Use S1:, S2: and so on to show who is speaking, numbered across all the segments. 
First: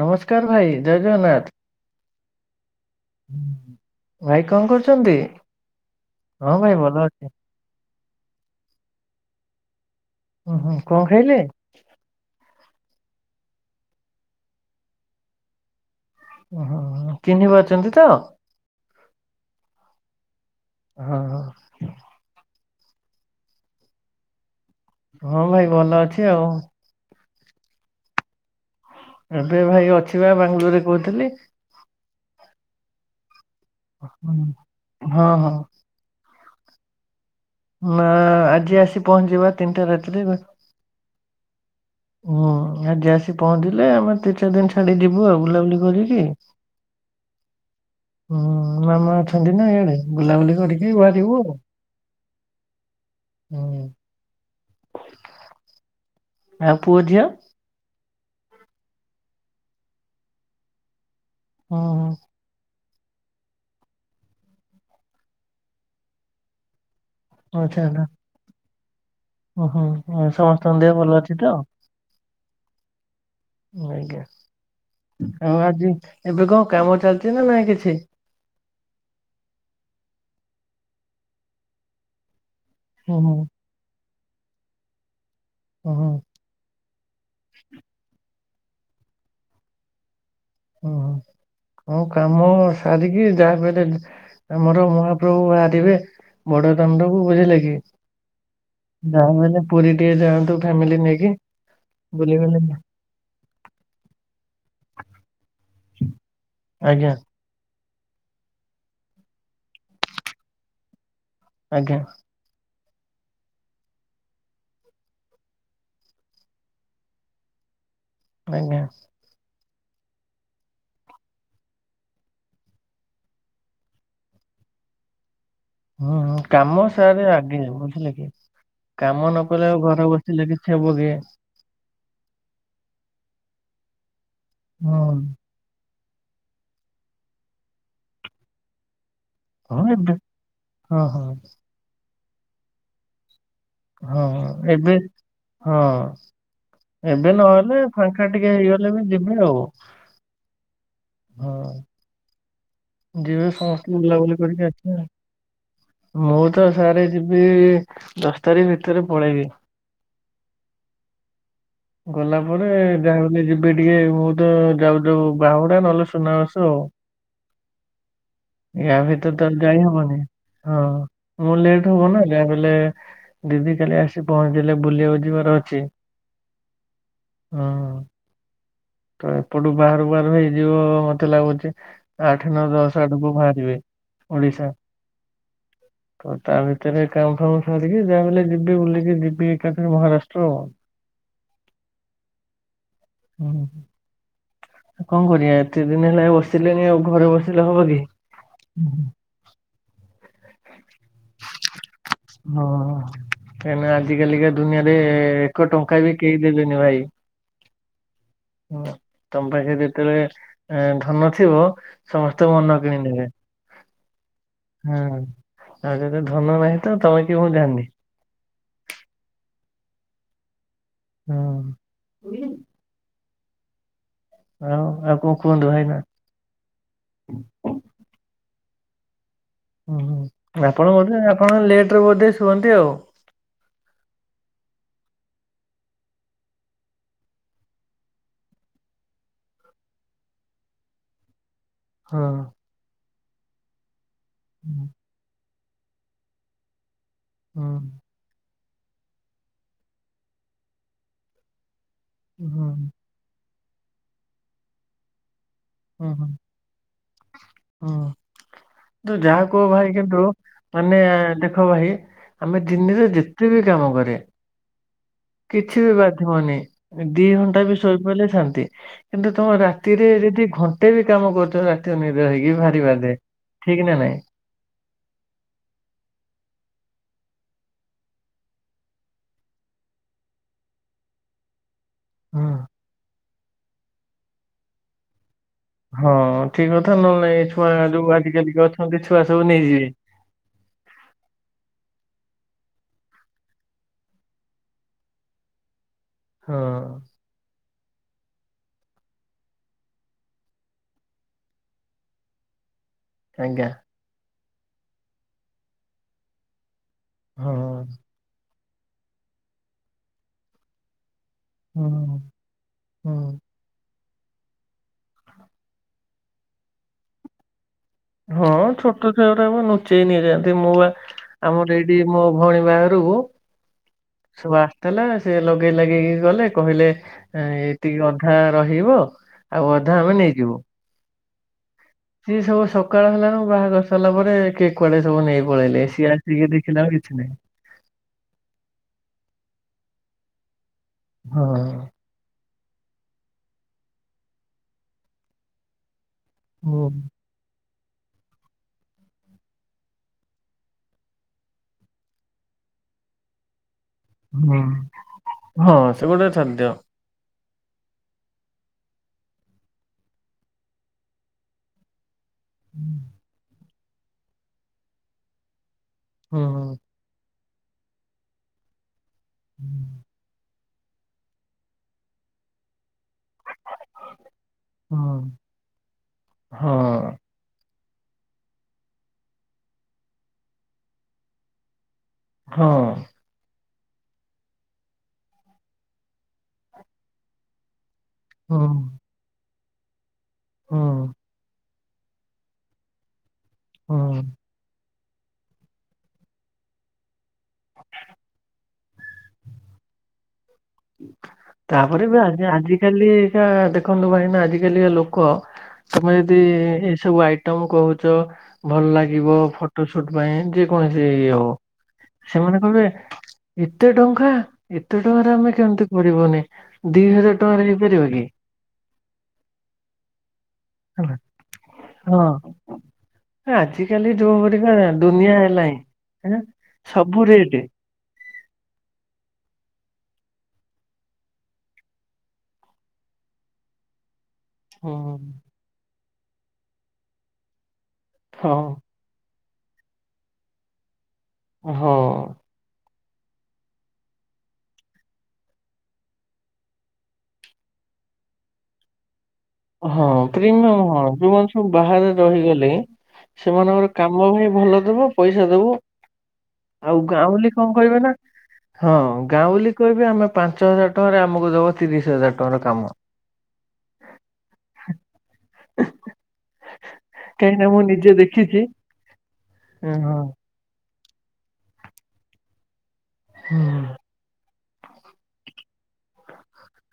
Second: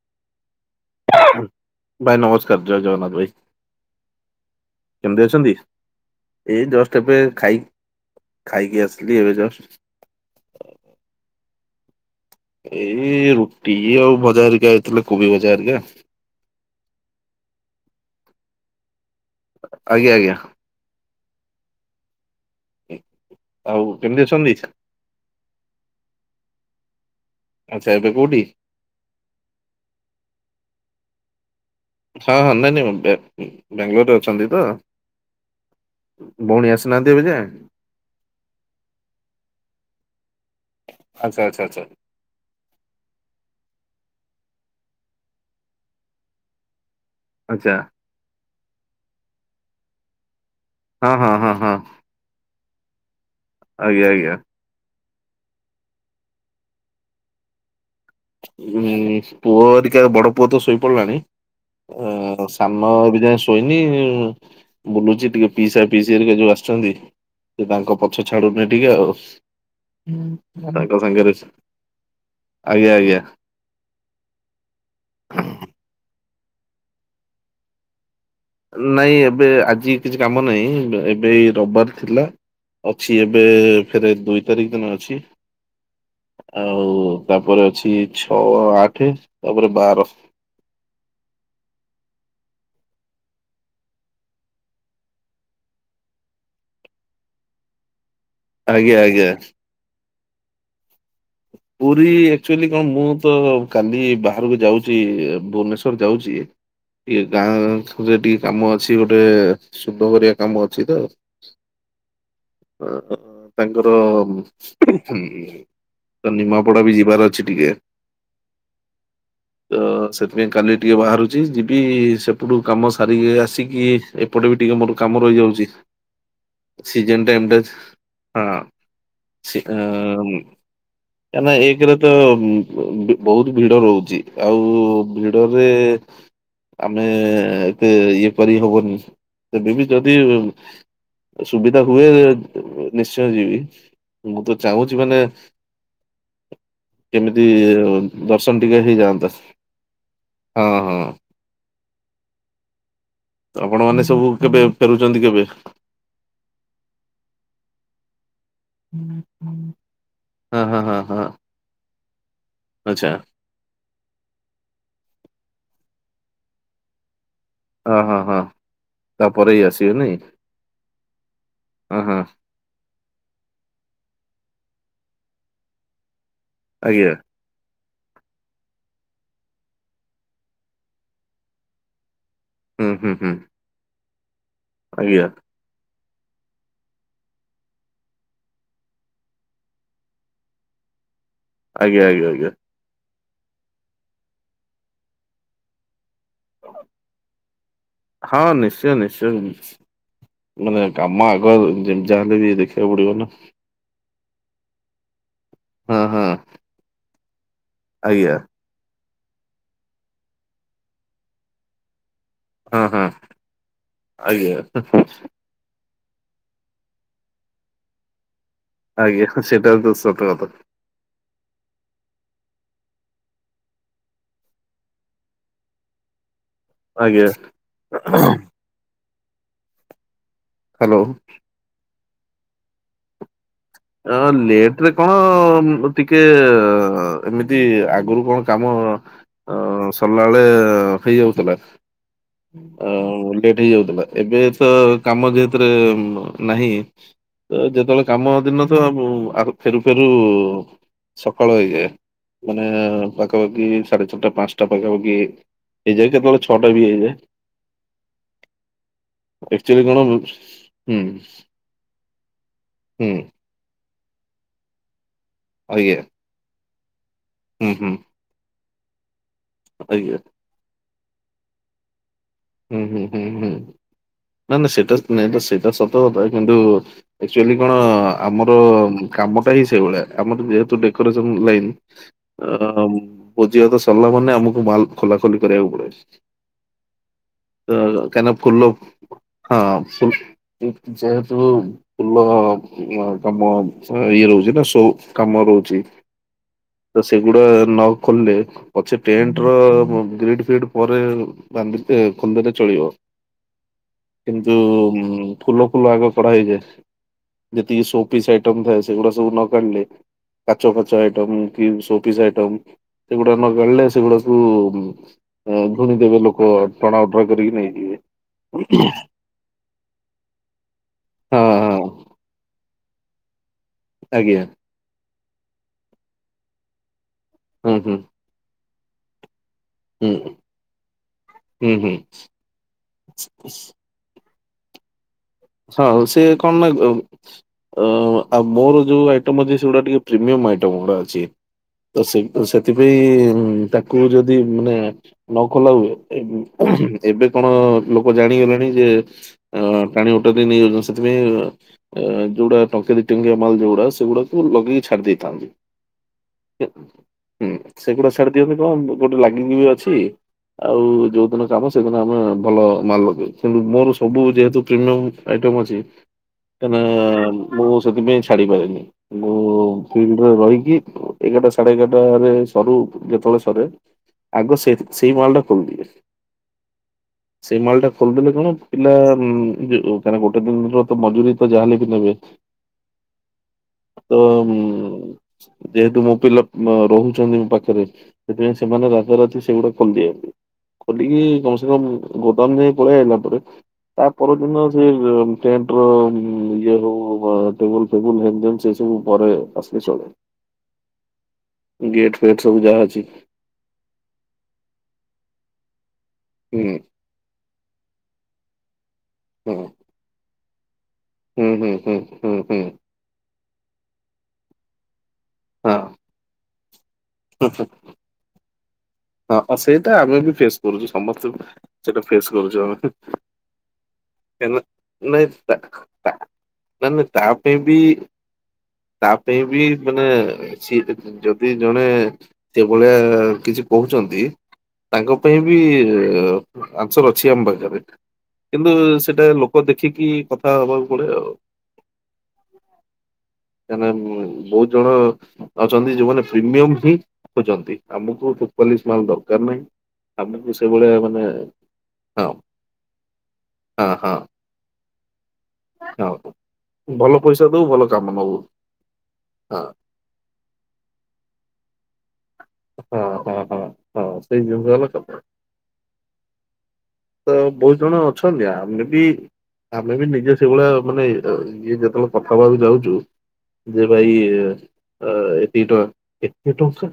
S1: ନମସ୍କାର ଭାଇ ଜୟ ଜଗନ୍ନାଥ।
S2: ଭାଇ ନମସ୍କାର ଜୟ ଜଗନ୍ନାଥ। ଭ
S1: ଭାଇ କଣ କରୁଛନ୍ତି?
S2: କେମିତି ଅଛନ୍ତି
S1: ହଁ
S2: ଏଇ
S1: ଭାଇ ଭଲ
S2: ଜଷ୍ଟ ଏବେ
S1: ଅଛି।
S2: ଖାଇ ଖାଇକି ଆସିଲି ଏବେ ଯଷ୍ଟ।
S1: ଓୁଁ ହୁଁ କଣ ଖାଇଲେ?
S2: ଏଇ ରୁଟି ଆଉ ଭଜାଘରିକା ହେଇଥିଲା କୋବି ଭଜା ଘରିକା।
S1: ଚିହ୍ନିପାରୁଛନ୍ତି ତ?
S2: ଆଜ୍ଞା ଆଜ୍ଞା।
S1: ହଁ ହଁ।
S2: ଆଉ କେମିତି ଅଛନ୍ତି?
S1: ହଁ ଭାଇ ଭଲ ଅଛି ଆଉ।
S2: ଆଚ୍ଛା ଏବେ କୋଉଠି?
S1: ଏବେ ଭାଇ ଅଛି ବା ବାଙ୍ଗାଲୋର ରେ କହୁଥିଲି।
S2: ହଁ ହଁ ନାଇଁ ନାଇଁ ବାଙ୍ଗାଲୋରରେ
S1: ହୁଁ।
S2: ଅଛନ୍ତି ତ?
S1: ହଁ ହଁ
S2: ଭଉଣୀ ଆସିନାହାନ୍ତି ଏବେ ଯା?
S1: ନା ଆଜି ଆସି ପହଞ୍ଚିବା ତିନିଟା ରାତିରେ।
S2: ଆଚ୍ଛା ଆଚ୍ଛା ଆଚ୍ଛା।
S1: ହୁଁ ଆଜି ଆସି ପହଞ୍ଚିଲେ ଆମେ ତିନି ଚାରି ଦିନ ଛାଡି ଯିବୁ ଆଉ ବୁଲାବୁଲି କରିକି [inaudible]
S2: ଆଚ୍ଛା।
S1: ହୁଁ ମାମା ଅଛନ୍ତି ନା ଇଆଡେ ବୁଲାବୁଲି କରିକି।
S2: ହଁ ହଁ
S1: ବାହାରିବୁ
S2: ହଁ ହଁ।
S1: ହଁ।
S2: ଆଜ୍ଞା ଆଜ୍ଞା।
S1: ଆଉ ପୁଅ ଝିଅ?
S2: ଉଁ ପୁଅ ଟିକା ବଡ ପୁଅ ତ ଶୋଇପଡିଲାଣି
S1: ହୁଁ ହୁଁ,
S2: ଅ ସା ଏବେ ଯାଏ ଶୋଇନି ବୁଲୁଛି ଟିକେ ପିସା ପିିସି ହରିକାଯୋଉ ଆସଛନ୍ତି। ସେ
S1: ଆଚ୍ଛା ଆଚ୍ଛା।
S2: ତାଙ୍କ ପଛ ଛାଡୁନି ଟିକେ ଆଉ
S1: ଓହୋ ଆଉ ସମସ୍ତଙ୍କ ଦେହ
S2: ତାଙ୍କ
S1: ଭଲ ଅଛି
S2: ସାଙ୍ଗରେ।
S1: ତ?
S2: ଆଜ୍ଞା ଆଜ୍ଞା।
S1: ଆଜ୍ଞା ଆଉ ଆଜି ଏବେ କଣ କାମ ଚାଲିଛି ନା ନାଇ କିଛି।
S2: ନାଇଁ ଏବେ ଆଜି କିଛି କାମ ନାହିଁ ଏବେ ରବିବାର ଥିଲା।
S1: ହୁଁ
S2: ଅଛି
S1: ହୁଁ
S2: ଏବେ ଫେରେ ଦୁଇ ତାରିଖ ଦିନ ଅଛି।
S1: ହଁ।
S2: ଆଉ ତାପରେ ଅଛି ଛଅ ଆଠ ତାପରେ ବାର।
S1: ଓହୋ କଉ କାମ ସାରିକି ଯାହାପେଲେ। ଆମର ମହାପ୍ରଭୁ ବାହାରିବେ ବଡ ଦାଣ୍ଡକୁ ବୁଝିଲେ କି।
S2: ଆଜ୍ଞା
S1: ନା
S2: ଆଜ୍ଞା
S1: ମାନେ ପୁରୀ ଟିକେ ଯାଆନ୍ତୁ ଫ୍ୟାମିଲି ନେଇକି।
S2: ପୁରୀ
S1: ବୁଲି ବାଲି
S2: ଆକ୍ଚୁଆଲି କଣ ମୁଁ ତ। କାଲି ବାହାରକୁ ଯାଉଛି ଭୁବନେଶ୍ଵର
S1: ଆଜ୍ଞା
S2: ଯାଉଛି ଗାଁ ରେ ଟିକେ କାମ ଅଛି ଗୋଟେ ଶୁଭ ଘାରିଆ କାମ ଅଛି ତ।
S1: ଆଜ୍ଞା।
S2: ଅ ତାଙ୍କର। ତ ନିମାପଡା ବି ଯିବାର ଅଛି ଟିକେ।
S1: ଆଜ୍ଞା।
S2: ତ ସେଥିପାଇଁ କାଲି ଟିକେ ବାହାରୁଛି ଯିବି ସେପଟୁ କାମ ସାରିକି ଆସିକି ଏପଟେ ବି ଟିକେ ମୋର କାମ ରହିଯାଉଛି।
S1: ହୁଁଁ କାମ
S2: ସିଜନ
S1: ସାରେ
S2: ଟାଇମ ଟା
S1: ଆଗେଇଯିବ ବୁଝିଲେ କି
S2: ହଁ।
S1: କାମ ନ କଲେ ଆଉ ଘରେ ବସିଲ କିି ହେବୋକି।
S2: ନାଁ ଏକରେ ତ ବହୁତ ଭିଡ ରହୁଛି ଆଉ
S1: ହଁ
S2: ଭିଡ ଆମେ ଏତେ ଇଏ କରି ହେବନି। ତେବେ
S1: ହଁ
S2: ବି
S1: ଏବେ
S2: ଯଦି
S1: ହଁ ହଁ
S2: ସୁବିଧା ହୁଏ ନିଶ୍ଚୟ ଯିବି। ମୁଁ ତ
S1: ହଁ ଏବେ
S2: ଚାହୁଁଛି ମାନେ
S1: ହଁ ଏବେ
S2: କେମିତି
S1: ନହେଲେ ଫାଙ୍କା ଟିକେ
S2: ଦର୍ଶନ
S1: ହେଇଗଲେ ବି
S2: ହେଇଯାଆନ୍ତା
S1: ଯିବେ ଆଉ
S2: ହଁ ହଁ।
S1: ହଁ ଯିବ
S2: ଆପଣ
S1: ସମସ୍ତେ
S2: ମାନେ ସବୁ
S1: ବୁଲାବୁଲି
S2: କେବେ
S1: କରିକି
S2: ଫେରୁଛନ୍ତି କେବେ
S1: ଆସିବେ। ମୁଁ ତ ସାରେ ଯିବି ଦଶ ତାରିଖ ଭିତରେ ପଳେଇବି।
S2: ହଁ ହଁ ହଁ ହଁ
S1: ଗଲା ପରେ
S2: ଆଚ୍ଛା
S1: ଯାହାଲେ ଯିବି ଟିକେ ମୁଁ ତ ଯାଉ ଯାଉ ବାହୁଡା ନହେଲେ ସୁନାବାସ ଆଉ।
S2: ହଁ ହଁ ହଁ।
S1: ଗା ଭିତରେ ତ
S2: ତାପରେ ଇଏ
S1: ଯାଇ
S2: ଆସିବେ
S1: ହବନି
S2: ନାଇଁ
S1: ହଁ ମୁଁ ଲେଟ
S2: ହଁ
S1: ହବ
S2: ହଁ
S1: ନା ଗା ଭ ଲେ ଦିଦି କାଲି ଆସି ପହଞ୍ଚିଲେ ବୁଲିବାକୁ ଯିବାର ଅଛି।
S2: ଆଜ୍ଞା
S1: ହଁ ତ ଏପଟୁ ବାହାରୁ ବାହାରୁ ହେଇଯିବ ମତେ ଲାଗୁଚି ଆଠ ନ
S2: ହୁଁ
S1: ଦଶ
S2: ହୁଁ ହୁଁ
S1: ଆଡକୁ ବାହାରିବେ। ଓଡ଼ିଶା
S2: ଆଜ୍ଞା
S1: ହ [unintelligible] ତ ତା ଭିତରେ କାମ ଫାମ ସରିକି ଯାହା ବଲେ ଯିବି ବୁଲିକି ଯିବି ଏକାଥରେ ମହାରାଷ୍ଟ୍ର ଆଉ [unintelligible]
S2: ଆଜ୍ଞା ଆଜ୍ଞା ଆଜ୍ଞା
S1: କଣ କଣ କରିବା ଏତେ ଦିନ ହେଲା ବସିଲେଣି ଆଉ ଘରେ ବସିଲେ ହବ କି?
S2: ହଁ ନିଶ୍ଚୟ ନିଶ୍ଚୟ ମାନେ କାମ ଆଗ ଯେମିତି ଯାହାଲେ ବି ଦେଖିବାକୁ ପଡିବ ନା।
S1: କାହିଁ ଆଜିିକାଲିକା ଦୁନିଆରେ ଏକ ଟଙ୍କା
S2: ହଁ
S1: ବି
S2: ହଁ
S1: କେହି ଦେବେନି ଭାଇ
S2: ଆଜ୍ଞା
S1: ହୁଁ ତମ ପାଖେ ଯେତେବେଳେ ଧନ ଥିବ ସମସ୍ତେ ମନ
S2: ହଁ
S1: କିଣି
S2: ହଁ
S1: ନେବେ
S2: ଆଜ୍ଞା
S1: ହୁଁ ଆଉ ଯଦି ଧନ ନାହିଁ ତ ତମେ କିଏ ମୁଁ ଜାଣିନି।
S2: ଆଜ୍ଞା ସେଟା ତ ସତକଥା
S1: ହଁ ହଉ ଆଉ କଣ କୁହନ୍ତୁ ଭାଇନା
S2: ଆଜ୍ଞା
S1: ହୁଁ ହୁଁ ଆପଣ
S2: ହ୍ୟାଲୋ।
S1: ବୋଧେ ଆପଣ ଲେଟରେ ବୋଧେ ଶୁଅନ୍ତି ଆଉ।
S2: ଅ ଲେଟ ରେ କଣ ଟିକେ ଏମିତି ଆଗରୁ କଣ କାମ ଅ ସରିଲା ବେଳେ ହେଇଯାଉଥିଲା।
S1: ହଁ
S2: ଆ ଲେଟ୍ ହେଇଯାଉଥିଲା ଏବେ ତ କାମ ଯେହେତରେ ନାହିଁ। ତ ଯେତେବେଳେ କାମ ଦିନ ତ ଆ ଫେରୁ ଫେରୁ ସକାଳ ହେଇଯାଏ। ମାନେ
S1: ହୁଁ।
S2: ପାଖାପାଖି ସାଢେ ଛାଟା ପାଞ୍ଚଟା ପାଖାପାଖି ହେଇଯାଏ କେତେବେଳେ ଛଟା ବି ହେଇଯାଏ।
S1: ହଁ ତୁ ଯାହା କୁହ
S2: ଆକ୍ଚୁଆଲି
S1: ଭାଇ
S2: କଣ ହୁଁ
S1: କିନ୍ତୁ ମାନେ ଦେଖ ଭାଇ ଆମେ ଦିନିରେ
S2: ହୁଁ
S1: ଯେତେ ବି କାମ କରେ କିଛି ବି
S2: ଆଜ୍ଞା
S1: ବଧି ବନି ଦି ଘଣ୍ଟା
S2: ହୁଁ
S1: ବି
S2: ହୁଁ
S1: ଶୋଇପଇଲେ ବି ଶାନ୍ତି। କିନ୍ତୁ ତମେ ରାତିରେ
S2: ଆଜ୍ଞା
S1: ଯଦି ଘଣ୍ଟେ ବି କାମ କରୁଛ ରାତି ଅନିଦ୍ରା ହେଇକି ଇଏ
S2: ହୁଁ
S1: ଭାରି
S2: ହୁଁ
S1: ବାଧେ
S2: ହୁଁ ହୁଁ
S1: ଠିକ ନା ନାଇଁ
S2: ନା ନା ସେଇଟା ନାଇଁ ତ ସେଇଟା ସତ କଥା କିନ୍ତୁ ଆକ୍ଚୁଆଲି କଣ ଆମର କାମଟା ହିଁ ସେଇଭଳିଆ ଆମର ଯେହେତୁ ଡେକୋରେସନ ଲାଇନ
S1: ହୁଁ
S2: ଅ ଭୋଜିଭାତ ସରିଲା ମାନେ ଆମକୁ ମାଲ ଖୋଲା ଖୋଲି କରିବାକୁ ପଡ଼େ
S1: ହଁ ଠିକ କଥା ନହେଲେ ନାଇଁ ଛୁଆ ଯୋଉ ଆଜିକାଲିକା ଅଛନ୍ତି ଛୁଆ ସବୁ ନେଇଯିବେ
S2: ଉଁ ଯେହେ ତୁ ଫୁଲ କାମ ଇଏ ରହୁଛି ତ ସବୁ କାମ ରହୁଛି
S1: ହଁ
S2: ତ ସେଗୁଡା ନ ଖୋଲିଲେ ପଛେ ଟେଣ୍ଟ ର ଗ୍ରୀଡ ଫ୍ରିଡ ପରେ ବାନ୍ଧ ଏ ଖନ୍ଦାରେ ଚଳିବ
S1: ଆଜ୍ଞା
S2: କିନ୍ତୁ ଫୁଲ ଫୁଲ ଆଗ କଢାହେଇଯାଏ
S1: ହଁ
S2: ଯେତିକି ସୋ ପିସ୍ ଆଇ ଆଇଟମ୍ ସେଗୁଡାକ ସବୁ ନ କାଢିଲେ କାଚ ଫାଚ ଆଇଟମ୍ କି ସୋ ପିସ୍
S1: ହୁଁ
S2: ଆଇଟମ୍
S1: ହୁଁ
S2: ସେଗୁଡା ନ କାଢିଲେ ସେଗୁଡାକ ଧୂଳି ଦେବେ ଲୋକ ଟଣା ଓଟରା କରିକି ନେଇଯିବେ।
S1: ହଁ ଛୋଟ ଛୁଆଗୁରାକୁ ଲୁଚେଇ ନେଇଯାଆନ୍ତି ମୁଁ ବା ଆମର
S2: ହଁ
S1: ସେଇଠି ମୋ ଭଉଣୀ ବାହାଘରକୁ
S2: ଆଜ୍ଞା
S1: ସବା ତାଲା ସେ ଲଗେଇ ଲାଗେଇକି ଗଲେ କହିଲେ
S2: ହୁଁ ହୁଁ
S1: ଏତିକି ଅଧା ରହିବ ଆଉ ଅଧା
S2: ହୁଁ
S1: ଆମେ ନେଇଯିବୁ।
S2: ହୁଁ ହୁଁ।
S1: ସିଏ ସବୁ ସକାଳ ହେଲାଣୁ ବାହାଘର ସରିଲା ପରେ କିଏ କୁଆଡେ ସବୁ ନେଇ ପଳେଇଲେ
S2: ହଉ
S1: ସିଏ
S2: ସେ
S1: ଆସିକି
S2: କଣ ନା
S1: ଦେଖିଲା
S2: ଅଁ
S1: ଆଉ କିଛି ନାହିଁ
S2: ଆଉ ମୋର ଯୋଉ ଆଇଟମ୍ ଅଛି ସେଗୁଡା ଟିକେ ପ୍ରିମିୟମ୍ ଆଇଟମ ଗୁଡା ଅ
S1: ହଁ।
S2: ତ ସେ ସେଥିପାଇଁ ତାକୁ ଯଦି ମାନେ ନ ଖୋଲା ହୁଏ
S1: ହୁଁ
S2: ଏବେ କଣ ଲୋକ ଜାଣିଗଲେଣି ଯେ ଅ ଟାଣି ଓଟାରି ନେଇ ଯାଉଛନ୍ତି ସେଥିପାଇଁ ଯୋଉଗୁଡା ଟଙ୍କେ ଦି ଟଙ୍କିଆ ମାଲ ଯୋଉଗୁଡା ସେଗୁଡାକୁ
S1: ହୁଁ
S2: ଲଗେଇକି ଛାଡି ଦେଇଥାନ୍ତି।
S1: ହଁ ସେ ଗୋଟେ ଖାଦ୍ୟ
S2: ହୁଁ ସେଗୁଡା ଛାଡି ଦିଅନ୍ତି କଣ ଗୋଟେ ଲାଗିକି ବି ଅଛି ଆଉ ଯୋଉଦିନ କାମ ସେଦିନ ଆମେ ଭଲ ମାଲ ଲଗେଇବି କିନ୍ତୁ ମୋର ସବୁ ଯେହେତୁ ପ୍ରିମିୟମ୍ ଆଇଟମ୍ ଅଛି
S1: ହୁଁ
S2: କାଇନା ମୁଁ ସେଥିପାଇଁ ଛାଡି ପାରେନି। ମୁଁ ଫିଲ୍ଡରେ ରହିକି ଏଗାରଟା ସାଢେ ଏଗାରଟାରେ ସରୁ ଯେତେବେଳେ ସରେ ଆଗ ସେ
S1: ହୁଁ
S2: ସେଇ ମାଲଟା ଖୋଲିଦିଏ।
S1: ହଁ
S2: ସେଇ ମାଲଟା ଖୋଲିଦେଲେ କଣ ପିଲା ଉଁ କାହିଁକିନା ଗୋଟେ ଦିନର ତ ମଜୁରୀ ତ ଯାହାଲେ ବି ନେବେ
S1: ହଁ।
S2: ତ ଯେହେତୁ ମୋ ପିଲା ଅଁ ରହୁଛନ୍ତି ମୋ ପାଖରେ ସେଥିପାଇଁ
S1: ହଁ
S2: ସେମାନେ ରାତାରାତି ସେଗୁଡ଼ା ଖୋଲି ଦିଅନ୍ତି
S1: ହଁ
S2: ଖୋଲିକି କମ୍ ସେକମ ଗୋଦାମ ଯାଏ ପଳେଇ ଆଇଲା ପରେ ତା
S1: ହଁ
S2: ପରଦିନ ଟେଣ୍ଟର ଇଏ ହଉ ବା ଟେବୁଲ ଫେବୁଲ ହେନ ତେନ ସେ ସବୁ ପରେ ଆସିଲେ ଚଳେ।
S1: ତାପରେ
S2: ଗେଟ୍
S1: ବି
S2: ଫେଟ୍
S1: ଆଜି
S2: ସବୁ ଯାହା ଅଛି
S1: ଆଜିିକାଲି କା ଦେଖନ୍ତୁ ଭାଇନା ଆଜିକାଲିଆ ଲୋକ ତମେ ଯଦି
S2: ହୁଁ
S1: ସବୁ ଆଇଟମ କହୁଛ ଭଲ ଲାଗିବ
S2: ହୁଁ
S1: ଫଟୋସୁଟ ପାଇଁ ଯେ କୌଣସି ଇଏ
S2: ହୁଁ
S1: ହଉ
S2: ହୁଁ ହୁଁ ହୁଁ ହୁଁ
S1: ସେମାନେ କହିବେ ଏତେ ଟଙ୍କା ଏତେ ଟଙ୍କାରେ ଆମେ
S2: ହଁ
S1: କେମିତି କରିବନି ଦି ହଜାର ଟଙ୍କାରେ ହେଇପାରିବ କି?
S2: ହଁ ହ ସେଇଟା ଆମେ ବି ଫେସ୍ କରୁଛୁ
S1: ହେଲା
S2: ସମସ୍ତେ ସେଇଟା ଫେସ୍
S1: ହଁ
S2: କରୁଛୁ ଆମେ।
S1: ଆଜିକାଲି ଯୋଉ ପରିକା
S2: [unintelligible] ନାଇଁ
S1: ଦୁନିଆ
S2: ତା
S1: ହେଲାଣି
S2: ତା
S1: ଆଁ
S2: ନାଇଁ
S1: ସବୁ ରେଟ
S2: ତାପାଇଁ ବି ତା ପାଇଁ ବି ମାନେ ସିଏ ଯଦି ଜଣେ ସେ ଭଳିଆ କିଛି କହୁଛନ୍ତି
S1: ହୁଁ
S2: ତାଙ୍କ ପାଇଁ ବି ଆନ୍ସର ଅଛି ଆମ ପାଖରେ
S1: ହଁ
S2: କିନ୍ତୁ ସେଟା ଲୋ କ ଦେଖିକି କଥା ହବାକୁ ପଡେ ଆଉ।
S1: ହଁ।
S2: କାଇନା ବହୁତ ଜଣ ଅଛନ୍ତି ଯୋଉମାନେ ପ୍ରିମିୟମ ହିଁ ଖୋଜନ୍ତି ଆମକୁ [unintelligible] ମାଲ ଦରକାର ନାହିଁ।
S1: ହଁ
S2: ଆମକୁ
S1: ପ୍ରିମିୟମ୍
S2: ସେଇଭଳିଆ
S1: ହଁ
S2: ମାନେ
S1: ଯୋଉମାନେ ସବୁ ବାହାରେ
S2: ହଁ
S1: ରହିଗଲେ ସେମାନଙ୍କର
S2: ହଁ ହଁ
S1: କାମ ଭାଇ ଭଲ ଥିବ ପଇସା ଦବୁ
S2: ହଁ
S1: ଆଉ
S2: ଭଲ ପଇସା
S1: ଗାଁଉଲି
S2: ଦବୁ
S1: କଣ
S2: ଭଲ କାମ
S1: କହିଲ
S2: ନବୁ
S1: ହଁ
S2: ହଁ
S1: ଗାଁଉଲି କହିବି ଆମେ ପାଞ୍ଚ ହଜାର ଟଙ୍କାରେ ଆମକୁ ଦବ ତିରିଶ ହଜାର ଟଙ୍କାର କାମ।
S2: ହଁ ହଁ ହଁ ହଁ ସେଇ ଜିନିଷ ହେଲା କଥା। ତ
S1: କାହିଁକି ନା
S2: ବହୁତ
S1: ମୁଁ
S2: ଜଣ
S1: ନିଜେ
S2: ଅଛନ୍ତି
S1: ଦେଖିଛି
S2: ଆମେ ବି
S1: ହଁ
S2: ଆମେ ବି ନିଜସ୍ଵ ସେହି ଭଳିଆ ମାନେ ଅ ଇଏ ଯେତେବେଳେ କଥା ହବାକୁ ଯାଉଛୁ
S1: ହୁଁ,
S2: ଯେ ଭାଇ ଅ ଏତିକି ଟଙ୍କା ଏତେ ଟଙ୍କା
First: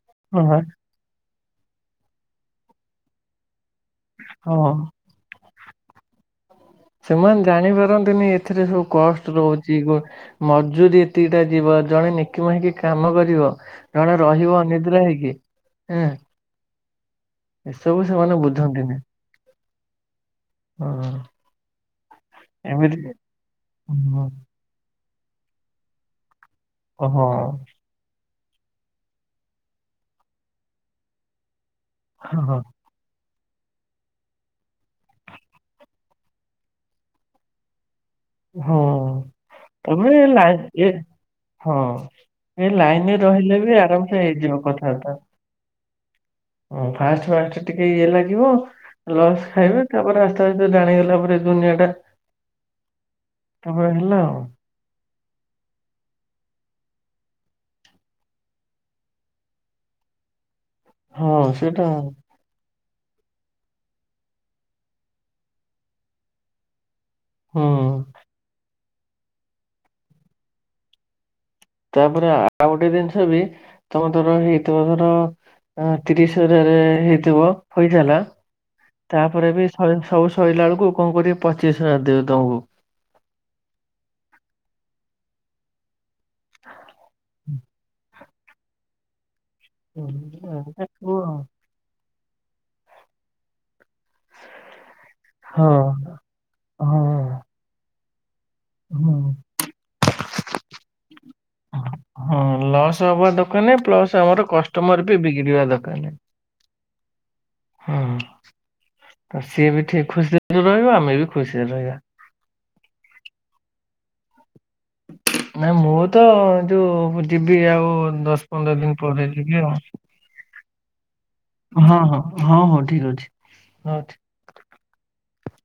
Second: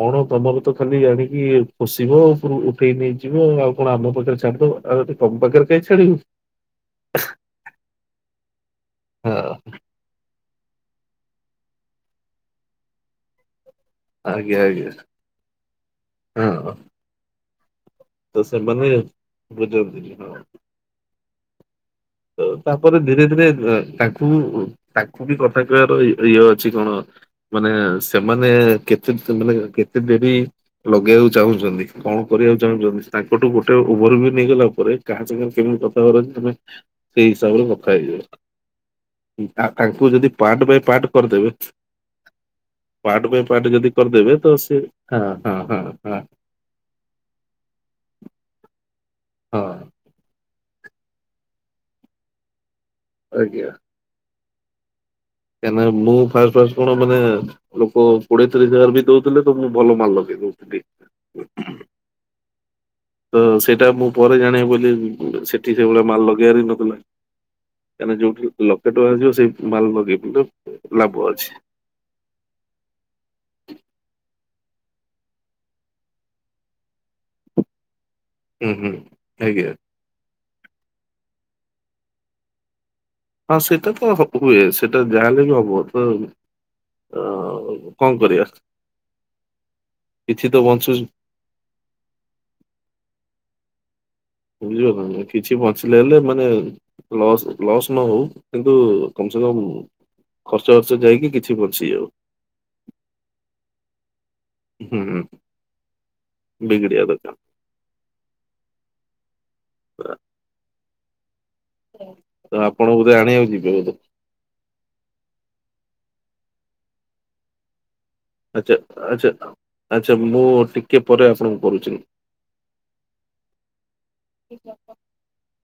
S2: କଣ
S1: ହଁ ବା,
S2: ତମରତ ଖାଲି ଆାଣିକି ପୋଷିବ ଉପରୁ ଉଠେଇ ନେଇଯିବ ଆଉ କଣ ଆମ ପାଖରେ
S1: ହଁ।
S2: ଛାଡିଦବ ଆରେ ତମ ପାଖରେ କାଇଁ ଛାଡିବୁ?
S1: ସେମାନେ ଜାଣିପାରନ୍ତିନି ଏଥିରେ ସବୁ କଷ୍ଟ
S2: ହଁ
S1: ରହୁଛି [unintelligible] ମଜୁୁରୀ ଏତିକିଟା ଯିବ ଜଣେ ନିକିମା ହେଇକି କାମ କରିବ। ଜଣେ ରହିବ
S2: ଆଜ୍ଞା ଆଜ୍ଞା
S1: ଅନିଦ୍ରା ହେଇକି, ହେଁ
S2: ହଁ
S1: ଏସବୁ ସେମାନେ
S2: ତ ସେମାନେ
S1: ବୁଝନ୍ତିନି।
S2: ବୁଝନ୍ତିନି, ହଁ।
S1: ହଁ
S2: ତ
S1: ଏମିତି
S2: ତାପରେ ଧୀରେ ଧୀରେ ଏ ତାଙ୍କୁ ତାଙ୍କୁ ବି କଥା କହିବାର ଇ ଇଏ ଅଛି କଣ
S1: ହଁ ହଁ।
S2: ମାନେ ସେ ସେମାନେ କେତେ ମାନେ କେତେ ଡେରି ଲଗେଇବାକୁ ଚାହୁଁଛନ୍ତି କଣ କରିବାକୁ ଚାହୁଁଛନ୍ତି? ତାଙ୍କଠୁ ଗୋଟେ ଓଭର ଭ୍ୟୁ ନେଇଗଲା ପରେ, କାହା ସାଙ୍ଗରେ କେମିତି କଥା ହବାର ଅଛି ତମେ ସେଇ ହିସାବରେ କଥା
S1: ହଁ ହଁ।
S2: ହେଇଯାଅ। ଆ ଆଙ୍କୁ
S1: ତମେ
S2: ଯଦି
S1: ଲାଇ
S2: ପାର୍ଟ ବାଇ
S1: ଏ
S2: ପାର୍ଟ କରିଦେବେ
S1: ହଁ ଏ ଲାଇନରେ
S2: ପାର୍ଟ ବାଇ
S1: ରହିଲେ
S2: ପାର୍ଟ
S1: ବି
S2: ଯଦି
S1: ଆରାମସେ
S2: କରିଦେବେ ତ
S1: ହେଇଯିବ
S2: ସେ,
S1: କଥାବାର୍ତ୍ତା।
S2: ହାଁ, ହାଁ ହାଁ ହାଁ
S1: ହଁ ଫାଷ୍ଟ ଫାଷ୍ଟ ଟିକେ ଇଏ ଲାଗିବ ଲସ
S2: ହଁ
S1: ଖାଇବେ ତାପରେ ଆସ୍ତେ ଆସ୍ତେ ଜାଣିଗଲା ପରେ ଦୁନିଆଟା ତାପରେ ହେଲା ଆଉ।
S2: କାହିଁକି ନା ମୁଁ ଫାଷ୍ଟ ଫାଷ୍ଟ କଣ ମାନେ ଲୋକ କୋଡିଏ ତିରିଶ ହଜାର ବି ଦଉଥିଲେ ତ ମୁଁ ଭଲ ମାଲ ଲଗେଇ ଦଉଥିଲି।
S1: ହଁ ସେଇଟା।
S2: ତ ସେଇଟା ମୁଁ ପରେ ଜାଣିବାକୁ ପାଇଲି ସେଠି ସେହିଭଳିଆ ମାଲ ଲଗେଇବାର ହିଁ ନଥିଲା।
S1: ହୁଁ
S2: କାହିଁକିନା ଯୋଉଠି ଲକ୍ଷେ ଟଙ୍କା ଯିବ ସେ ମାଲ ଲଗେଇଦେଲେ ଲାଭ ଅଛି।
S1: ତାପରେ ଆଉ ଗୋଟେ ଜିନିଷ ବି ତମେ ଧର ହେ ଧର ଅ ତିରିଶ ହଜାରରେ ହେଇଥିବ ଫଇସଲା
S2: ହୁଁ ହୁଁ
S1: ତାପରେ ବି
S2: ଆଜ୍ଞା
S1: ସବୁ ସରିଲା ସଇଲାବେଳକୁ କଣ କରିବେ ପଚିଶ ହଜାର ଦେବେ ତମକୁ।
S2: ହଁ ସେଇଟା ତ ହ ହୁଏ ସେଇଟା ଯାହାଲେ ବି ହବ ତ ଅ କଣ କରିବା? କିଛି ତ ବଞ୍ଚୁଛି
S1: [unintelligible]
S2: ବୁଝିଲ ନା ନାଇଁ କିଛି
S1: ହଁ
S2: ବଞ୍ଚିଲେ ହେଲେ ମାନେ
S1: ହଁ
S2: ଲସ୍ ଲସ୍ ନ ହଉ କିନ୍ତୁ
S1: ହୁଁ।
S2: କମ୍ ସେ କମ୍ ଖର୍ଚ୍ଚ ବାର୍ଚ୍ଚ ଯାଇକି କିଛି ବଞ୍ଚି ଯାଉ।
S1: ହଁ ଲସ୍ ହବା ଦରକାର ନାଇଁ, ପ୍ଲସ୍ ଆମର କଷ୍ଟମର ବି ବିଗଡିବା ଦରକାର ନାଇଁ।
S2: ବିଗଡ଼ିବା ଦରକାର।
S1: ହଁ ତ ସିଏ ବି ଠିକ ଖୁସିରେ ରହିବ ଆମେ ବି ଖୁସିରେ ରହିବା।
S2: ତ ଆପଣ ବୋଧେ ଆଣିବାକୁ ଯିବେ ବୋଧେ?
S1: ନାଇଁ ମୁଁ ତ ଯୋଉ ଯିବି ଆଉ ଦଶ ପନ୍ଦର ଦିନ ପରେ ଯିବି ଆଉ।
S2: ତ ମୁଁ ଟିକେ ପରେ ଆପଣଙ୍କୁ କରୁଛି।
S1: ହଁ ହଁ ହଁ ହଉ ଠିକ ଅଛି ହଉ ଠିକ୍ ଅଛି।
S2: [unintelligible]